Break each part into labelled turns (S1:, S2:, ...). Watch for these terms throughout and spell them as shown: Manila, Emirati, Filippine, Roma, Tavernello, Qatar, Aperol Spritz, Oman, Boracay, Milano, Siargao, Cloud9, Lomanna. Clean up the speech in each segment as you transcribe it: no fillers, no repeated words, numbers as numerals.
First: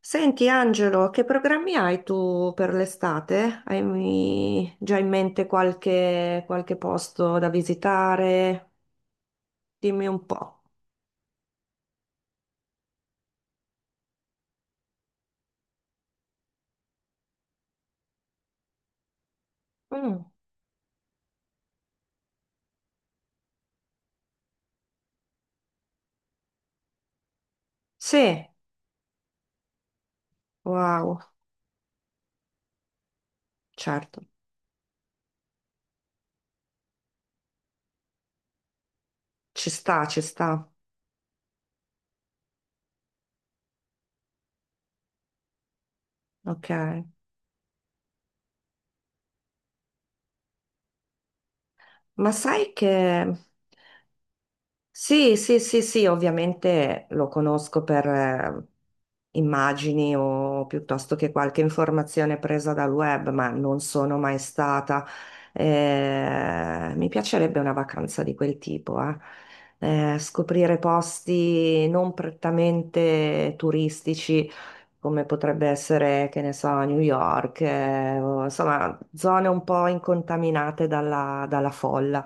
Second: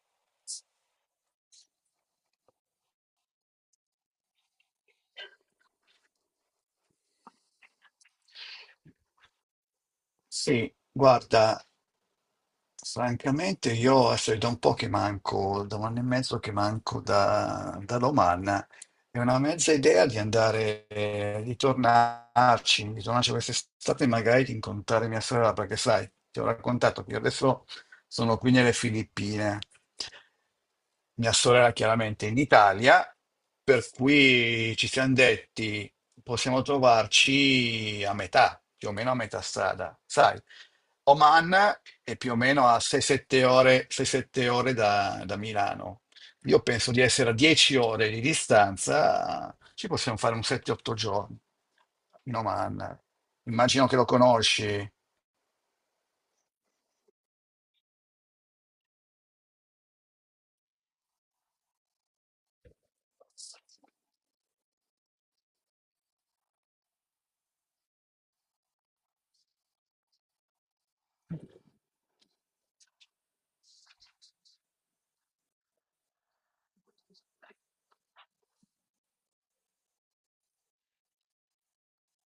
S1: Senti Angelo, che programmi hai tu per l'estate? Hai già in mente qualche posto da visitare? Dimmi un po'.
S2: Sì, guarda, francamente io adesso è da un po' che manco, da un anno e mezzo che manco da Lomanna, è una mezza idea di
S1: Mm.
S2: andare, di tornarci quest'estate e magari di incontrare mia sorella, perché sai, ti ho raccontato che io adesso sono
S1: Sì.
S2: qui nelle Filippine,
S1: Wow.
S2: mia sorella chiaramente in Italia, per
S1: Certo.
S2: cui ci siamo detti possiamo trovarci a metà, più o meno a metà
S1: Ci
S2: strada.
S1: sta, ci
S2: Sai,
S1: sta.
S2: Oman è più o meno a 6-7 ore, 6-7 ore da Milano. Io
S1: Ok,
S2: penso di essere a 10 ore di distanza, ci possiamo fare un 7-8 giorni
S1: ma
S2: in
S1: sai che.
S2: Oman. Immagino che lo conosci.
S1: Sì, sì, sì, sì, ovviamente lo conosco per immagini o piuttosto che qualche informazione presa dal web, ma non sono mai stata. Mi piacerebbe una vacanza di quel tipo, eh. Scoprire posti non prettamente turistici come potrebbe essere, che ne so, New York, insomma, zone un po' incontaminate dalla folla.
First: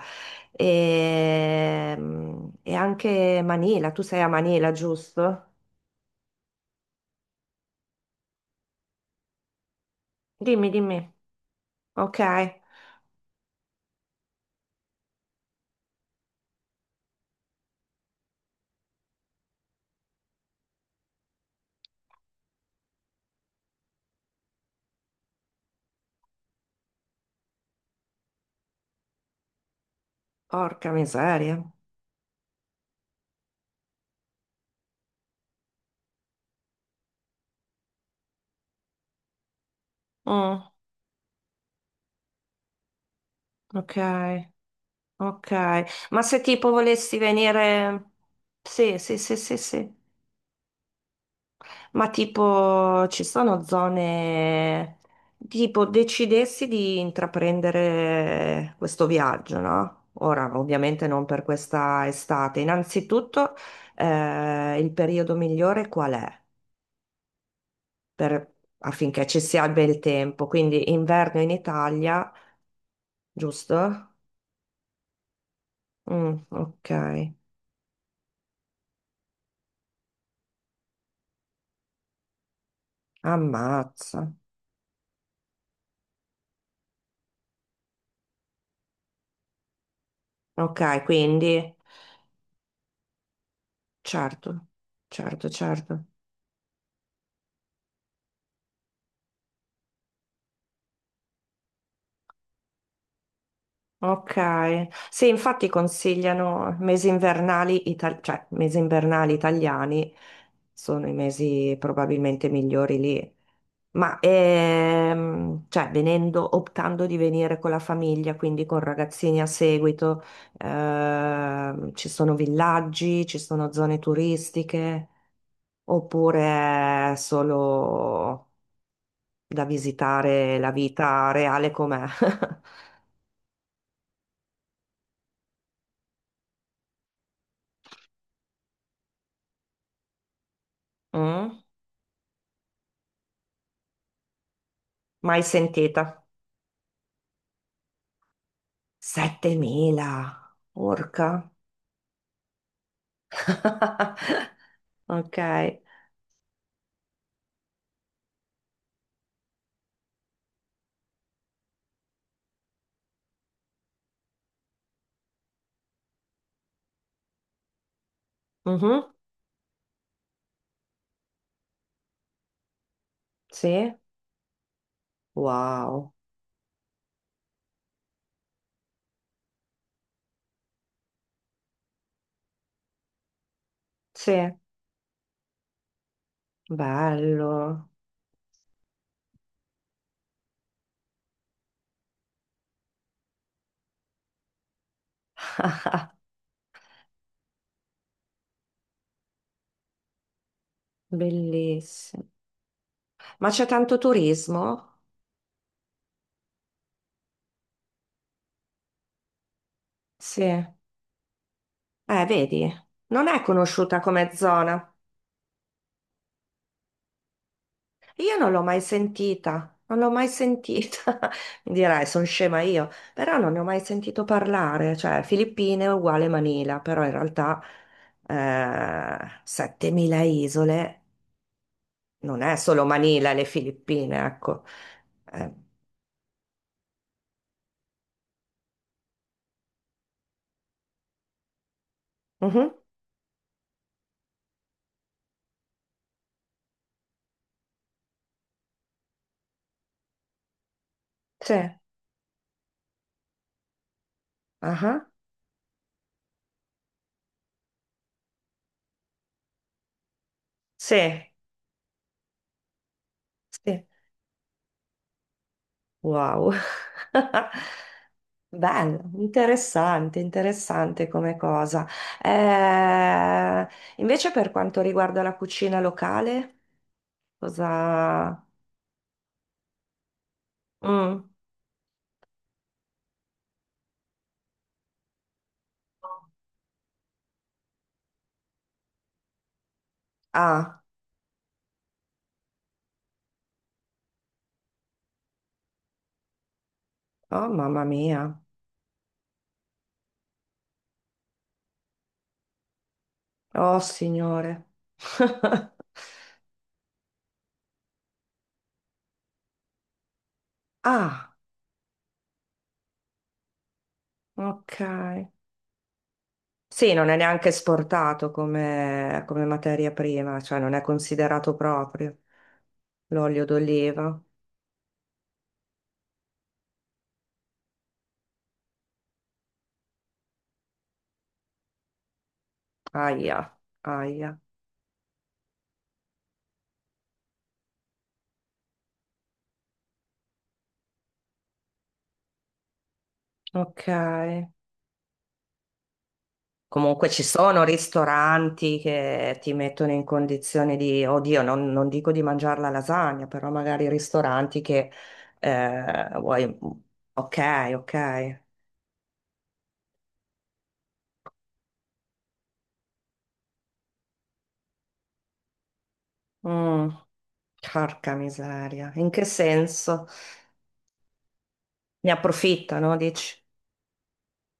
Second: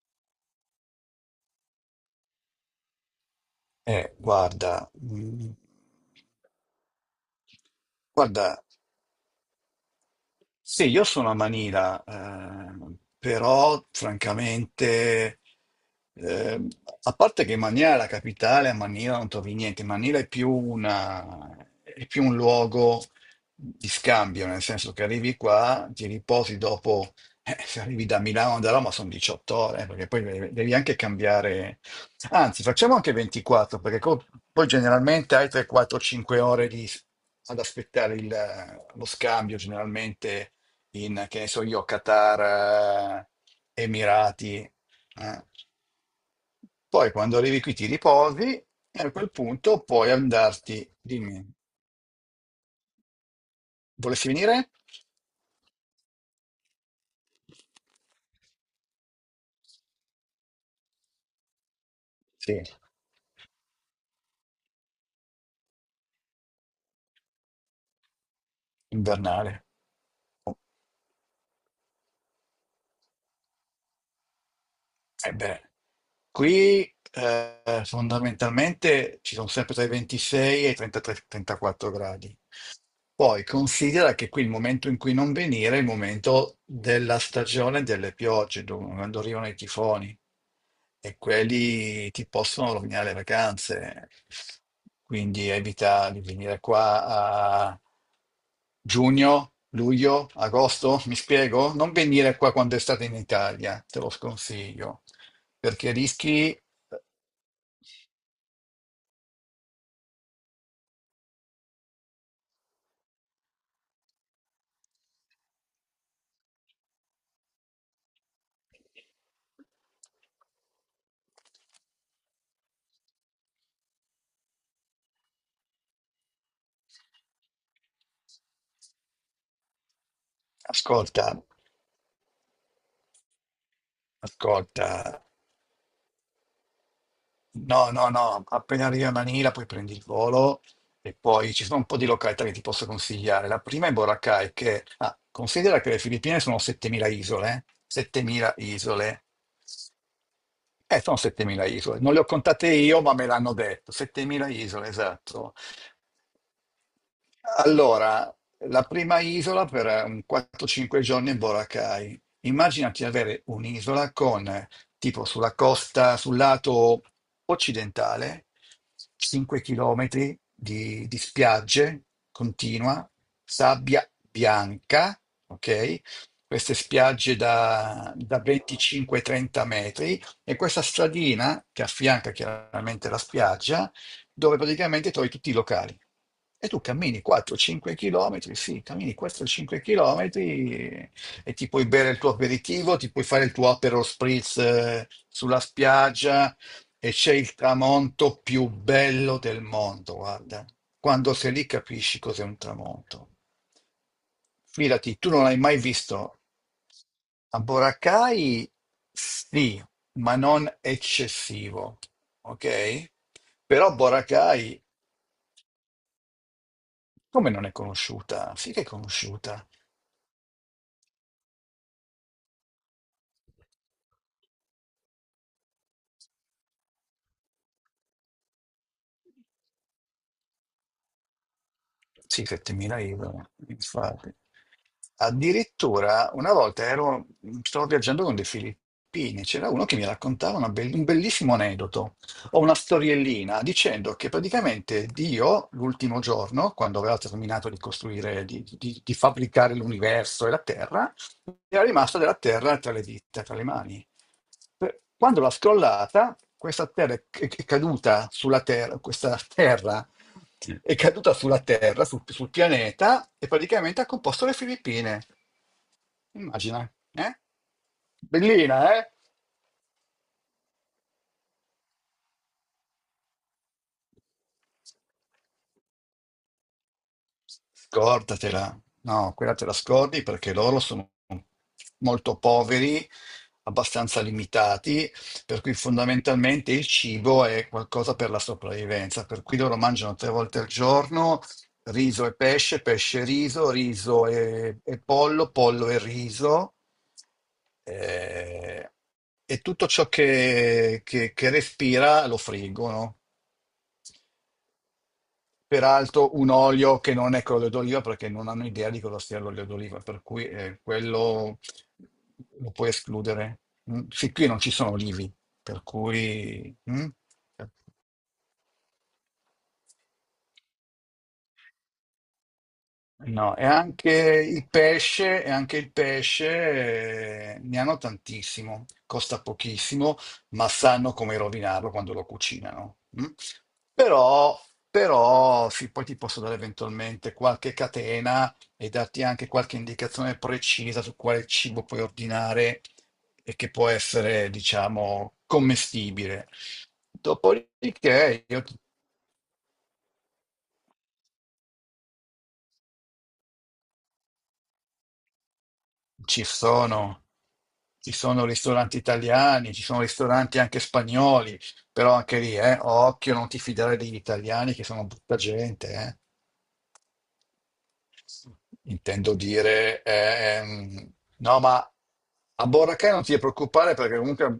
S1: E, e anche Manila, tu
S2: Eh,
S1: sei a Manila,
S2: guarda,
S1: giusto?
S2: mm, guarda.
S1: Dimmi,
S2: Sì,
S1: dimmi.
S2: io sono a Manila,
S1: Ok,
S2: però francamente, ehm, a parte che Manila è la capitale, a Manila non trovi niente, Manila è più un luogo di scambio, nel senso che arrivi qua, ti riposi dopo, se arrivi da Milano o da Roma sono 18 ore, perché poi devi
S1: porca
S2: anche
S1: miseria.
S2: cambiare. Anzi, facciamo anche 24, perché poi generalmente hai 3, 4, 5 ore ad aspettare lo scambio, generalmente
S1: Mm,
S2: in, che ne so io, Qatar,
S1: ok,
S2: Emirati. eh.
S1: ok. Ma se tipo
S2: Poi
S1: volessi
S2: quando arrivi qui ti
S1: venire.
S2: riposi
S1: Sì,
S2: e a
S1: sì,
S2: quel
S1: sì, sì,
S2: punto
S1: sì.
S2: puoi andarti, dimmi,
S1: Ma tipo, ci sono
S2: volessi venire?
S1: zone, tipo, decidessi di intraprendere questo viaggio, no? Ora, ovviamente non per questa estate.
S2: Sì,
S1: Innanzitutto, il periodo migliore qual è? Per- affinché ci
S2: invernale.
S1: sia il bel tempo. Quindi inverno in Italia, giusto?
S2: E beh.
S1: Mm, ok.
S2: Qui fondamentalmente ci sono sempre tra i 26 e i 33-34 gradi. Poi considera
S1: Ammazza.
S2: che qui il momento in cui non venire è il momento della stagione delle piogge, quando arrivano i tifoni
S1: Ok,
S2: e
S1: quindi,
S2: quelli ti possono rovinare le vacanze.
S1: certo, certo,
S2: Quindi
S1: certo.
S2: evita di venire qua a giugno, luglio, agosto, mi spiego? Non venire qua quando è estate in Italia, te lo
S1: Ok,
S2: sconsiglio,
S1: sì, infatti
S2: perché rischi,
S1: consigliano mesi invernali, cioè mesi invernali italiani sono i mesi probabilmente migliori lì. Ma cioè, venendo, optando di venire con la famiglia, quindi con ragazzini a seguito, ci sono villaggi, ci sono zone turistiche, oppure è solo da visitare la vita
S2: ascolta,
S1: reale com'è?
S2: ascolta. No, no, no, appena arrivi a Manila poi prendi il volo e poi
S1: Mm?
S2: ci sono un po' di località che ti posso consigliare. La prima è Boracay, che
S1: Mai
S2: considera che le
S1: sentita?
S2: Filippine sono 7.000 isole, 7.000 isole.
S1: 7.000,
S2: Sono
S1: orca.
S2: 7.000 isole, non le ho contate io, ma me l'hanno detto, 7.000 isole,
S1: Ok.
S2: esatto. Allora, la prima isola per un 4-5 giorni è Boracay. Immaginati avere un'isola con, tipo sulla costa, sul lato occidentale,
S1: Mhm.
S2: 5 km di spiagge continua,
S1: Sì.
S2: sabbia bianca, ok?
S1: Wow.
S2: Queste spiagge da 25-30 metri e questa stradina che affianca chiaramente la spiaggia
S1: Sì.
S2: dove praticamente trovi tutti i locali. E tu cammini
S1: Bello.
S2: 4-5 km, sì, cammini 4-5 km e ti puoi bere il tuo aperitivo, ti puoi fare il tuo Aperol Spritz sulla spiaggia e c'è il tramonto più bello del mondo, guarda. Quando sei lì capisci
S1: Bellissimo.
S2: cos'è un tramonto.
S1: Ma c'è tanto turismo?
S2: Fidati, tu non l'hai mai visto. A Boracay sì, ma
S1: Sì.
S2: non eccessivo,
S1: Vedi,
S2: ok?
S1: non è
S2: Però
S1: conosciuta come
S2: Boracay
S1: zona.
S2: Come non è
S1: Io non
S2: conosciuta?
S1: l'ho
S2: Sì
S1: mai
S2: che è conosciuta.
S1: sentita, non l'ho mai sentita. Mi dirai, sono scema io, però non ne ho mai sentito parlare. Cioè, Filippine è uguale Manila, però in realtà 7.000 isole non
S2: Sì,
S1: è solo
S2: 7.000
S1: Manila e le
S2: euro,
S1: Filippine,
S2: infatti.
S1: ecco. Eh,
S2: Addirittura una volta stavo viaggiando con dei filippini, c'era uno che mi raccontava un bellissimo aneddoto o una
S1: mhm,
S2: storiellina dicendo che praticamente Dio, l'ultimo giorno, quando aveva terminato di costruire, di fabbricare l'universo e la Terra,
S1: sì,
S2: era rimasta della Terra tra le dita, tra le mani.
S1: aha,
S2: Quando l'ha scrollata, questa Terra è caduta sulla Terra, questa Terra è
S1: sì,
S2: caduta sulla Terra, sul pianeta, e
S1: sì.
S2: praticamente ha composto le Filippine.
S1: Wow.
S2: Immagina, eh? Bellina,
S1: Bello,
S2: eh?
S1: interessante, interessante come cosa. Eh, invece per quanto riguarda la cucina locale, cosa.
S2: Scordatela, no, quella te la scordi perché loro sono
S1: Mm.
S2: molto poveri, abbastanza limitati, per cui fondamentalmente il cibo è qualcosa per la sopravvivenza, per cui loro mangiano tre volte al
S1: Ah,
S2: giorno riso e pesce, pesce e riso, riso e pollo, pollo e riso.
S1: oh mamma mia,
S2: eh, e tutto ciò che respira lo friggono.
S1: oh signore.
S2: Peraltro un olio che non è quello d'oliva perché non hanno idea di cosa sia l'olio d'oliva, per cui
S1: Ah,
S2: quello lo puoi escludere. Mm, sì, qui non ci
S1: ok.
S2: sono olivi, per cui.
S1: Sì,
S2: Mm.
S1: non è neanche esportato come materia prima, cioè non è considerato proprio l'olio
S2: No, e anche
S1: d'oliva.
S2: il pesce, e anche il pesce ne hanno tantissimo, costa pochissimo, ma sanno come rovinarlo quando lo cucinano. Mm?
S1: Aia, aia.
S2: Però, però, sì, poi ti posso dare eventualmente qualche catena e darti anche qualche indicazione precisa su quale cibo puoi ordinare e che può
S1: Ok.
S2: essere, diciamo, commestibile.
S1: Comunque ci sono
S2: Dopodiché io ti
S1: ristoranti che ti mettono in condizione di, oddio, non dico di mangiare la lasagna, però magari ristoranti che vuoi.
S2: Ci sono,
S1: Ok,
S2: ci
S1: ok.
S2: sono ristoranti italiani, ci sono ristoranti anche spagnoli, però anche lì, occhio, non ti fidare degli italiani che sono brutta gente, eh.
S1: Mm, porca miseria. In che
S2: Intendo dire,
S1: senso?
S2: no, ma
S1: Ne
S2: a
S1: approfittano,
S2: Boracay non ti
S1: dici?
S2: devi preoccupare perché comunque,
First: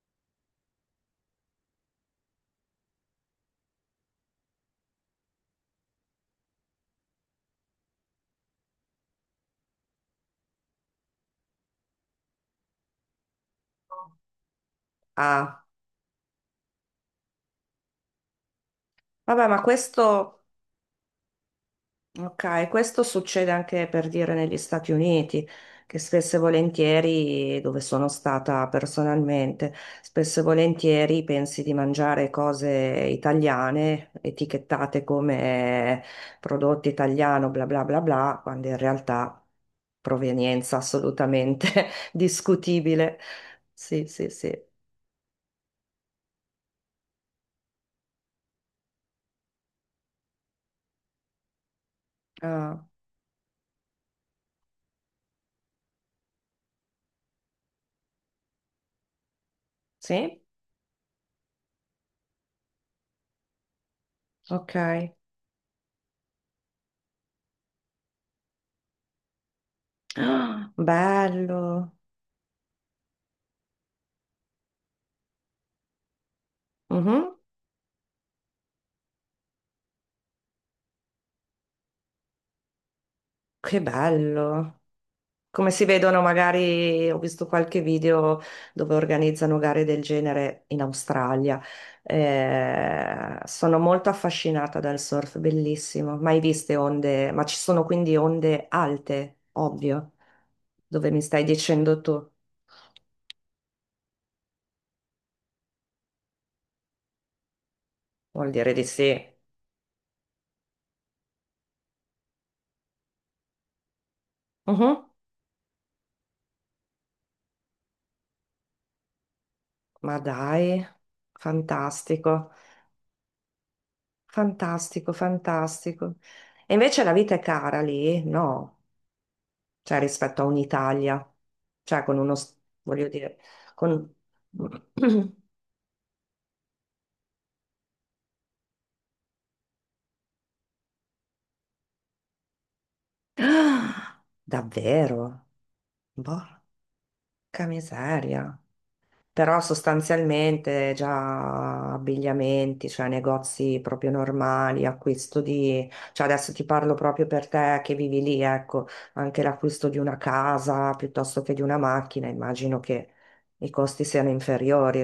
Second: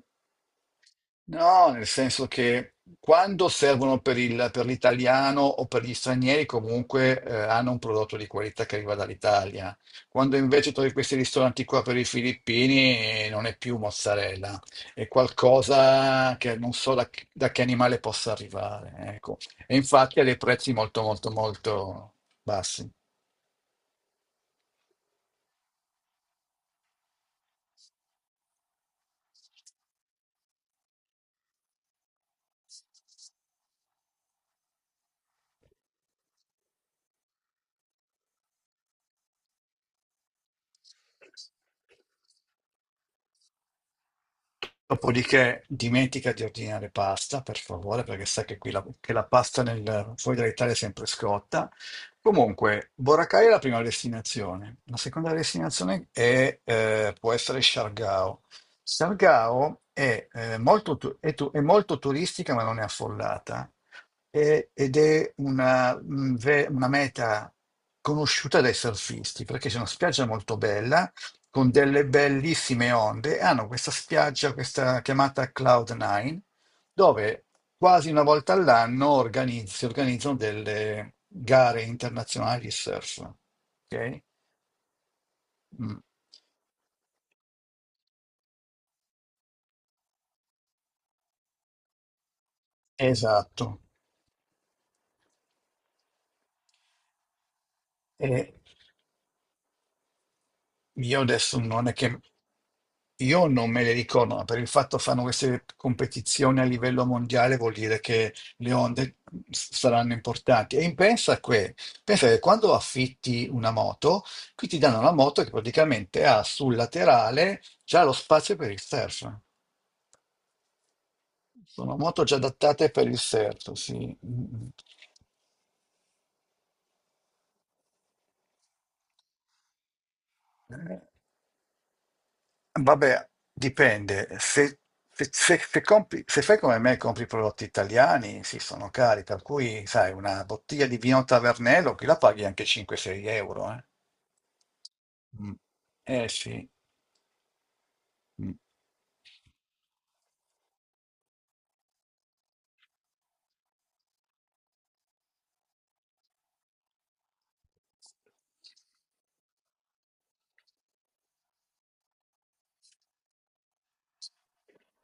S2: no, nel senso che quando servono per l'italiano o per gli stranieri comunque hanno un prodotto di qualità che arriva dall'Italia. Quando invece trovi questi ristoranti qua per i filippini non è più mozzarella, è
S1: Ah,
S2: qualcosa che non so che da che animale possa arrivare, ecco.
S1: vabbè, ma
S2: E infatti ha dei
S1: questo.
S2: prezzi molto, molto, molto
S1: Ok,
S2: bassi.
S1: questo succede anche per dire negli Stati Uniti, che spesso e volentieri, dove sono stata personalmente, spesso e volentieri pensi di mangiare cose italiane, etichettate come prodotto italiano, bla bla bla bla, quando in realtà provenienza assolutamente discutibile. Sì, sì, sì.
S2: Dopodiché dimentica di ordinare pasta, per favore, perché sa che qui che la pasta fuori dall'Italia è sempre scotta.
S1: Ah,
S2: Comunque, Boracay è la prima destinazione. La seconda destinazione è, può essere Siargao. Siargao è,
S1: sì?
S2: eh, molto, tu- è tu- è molto turistica, ma non è affollata,
S1: Ok.
S2: ed è una, una meta conosciuta dai surfisti, perché c'è una spiaggia molto
S1: Ah,
S2: bella con
S1: bello.
S2: delle bellissime onde, e hanno questa spiaggia, questa chiamata Cloud9,
S1: Mhm.
S2: dove quasi una volta all'anno si organizzano delle gare internazionali di surf.
S1: Che
S2: Ok?
S1: bello. Come si
S2: Mm.
S1: vedono, magari ho visto qualche video dove organizzano gare del genere in Australia. Eh,
S2: Esatto.
S1: sono molto affascinata dal surf, bellissimo. Mai viste onde, ma ci sono quindi onde alte, ovvio, dove
S2: Io
S1: mi stai
S2: adesso non è
S1: dicendo
S2: che
S1: tu.
S2: io non me le ricordo, ma per il fatto che fanno queste competizioni a livello mondiale vuol dire che
S1: Vuol dire
S2: le
S1: di
S2: onde
S1: sì.
S2: saranno importanti. Pensa che quando affitti una moto, qui ti danno
S1: Mhm.
S2: una moto che praticamente ha sul laterale già lo spazio per il surf.
S1: Ma dai,
S2: Sono moto già
S1: fantastico,
S2: adattate per il surf, sì. Mm. Mm.
S1: fantastico, fantastico. E invece la vita è cara lì? No, cioè rispetto a
S2: Eh,
S1: un'Italia, cioè con uno, voglio
S2: vabbè,
S1: dire, con.
S2: dipende. Se, se- se- se compri- se fai come me e compri prodotti italiani, sì, sono cari, per cui, sai, una bottiglia di vino Tavernello, qui la paghi anche 5-6 euro, eh.
S1: Ah, davvero?
S2: Mm. Eh
S1: Porca
S2: sì. Mm.
S1: miseria. Però sostanzialmente già abbigliamenti, cioè negozi proprio normali, acquisto di, cioè adesso ti parlo proprio per te che vivi lì, ecco, anche l'acquisto di una casa piuttosto che di una macchina, immagino che i costi siano inferiori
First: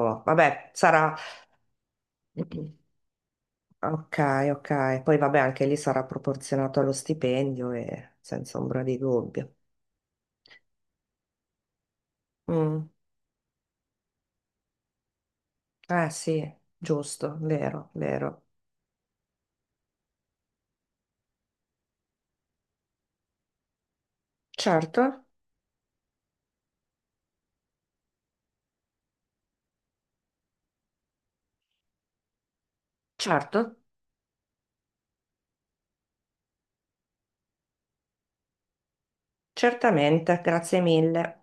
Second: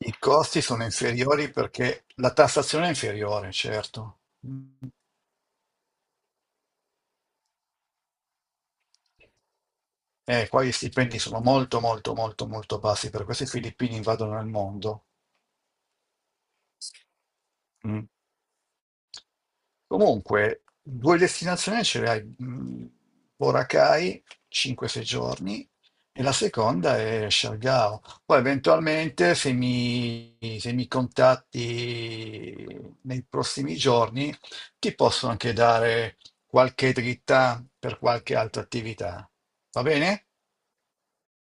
S2: I costi
S1: Vabbè,
S2: sono
S1: sarà.
S2: inferiori perché la tassazione è inferiore,
S1: Ok,
S2: certo. Mm.
S1: ok. Poi vabbè, anche lì sarà proporzionato allo stipendio e senza ombra di dubbio.
S2: Qua gli stipendi sono molto, molto, molto, molto
S1: Mm,
S2: bassi, per questo i filippini invadono il mondo.
S1: eh sì, giusto, vero,
S2: Mm.
S1: vero.
S2: Comunque, due destinazioni ce le hai, Boracay,
S1: Certo,
S2: 5-6 giorni, e la seconda è Siargao. Poi eventualmente, se mi contatti nei prossimi
S1: certo,
S2: giorni, ti posso anche dare qualche dritta per qualche altra attività. Va bene?
S1: certamente, grazie mille.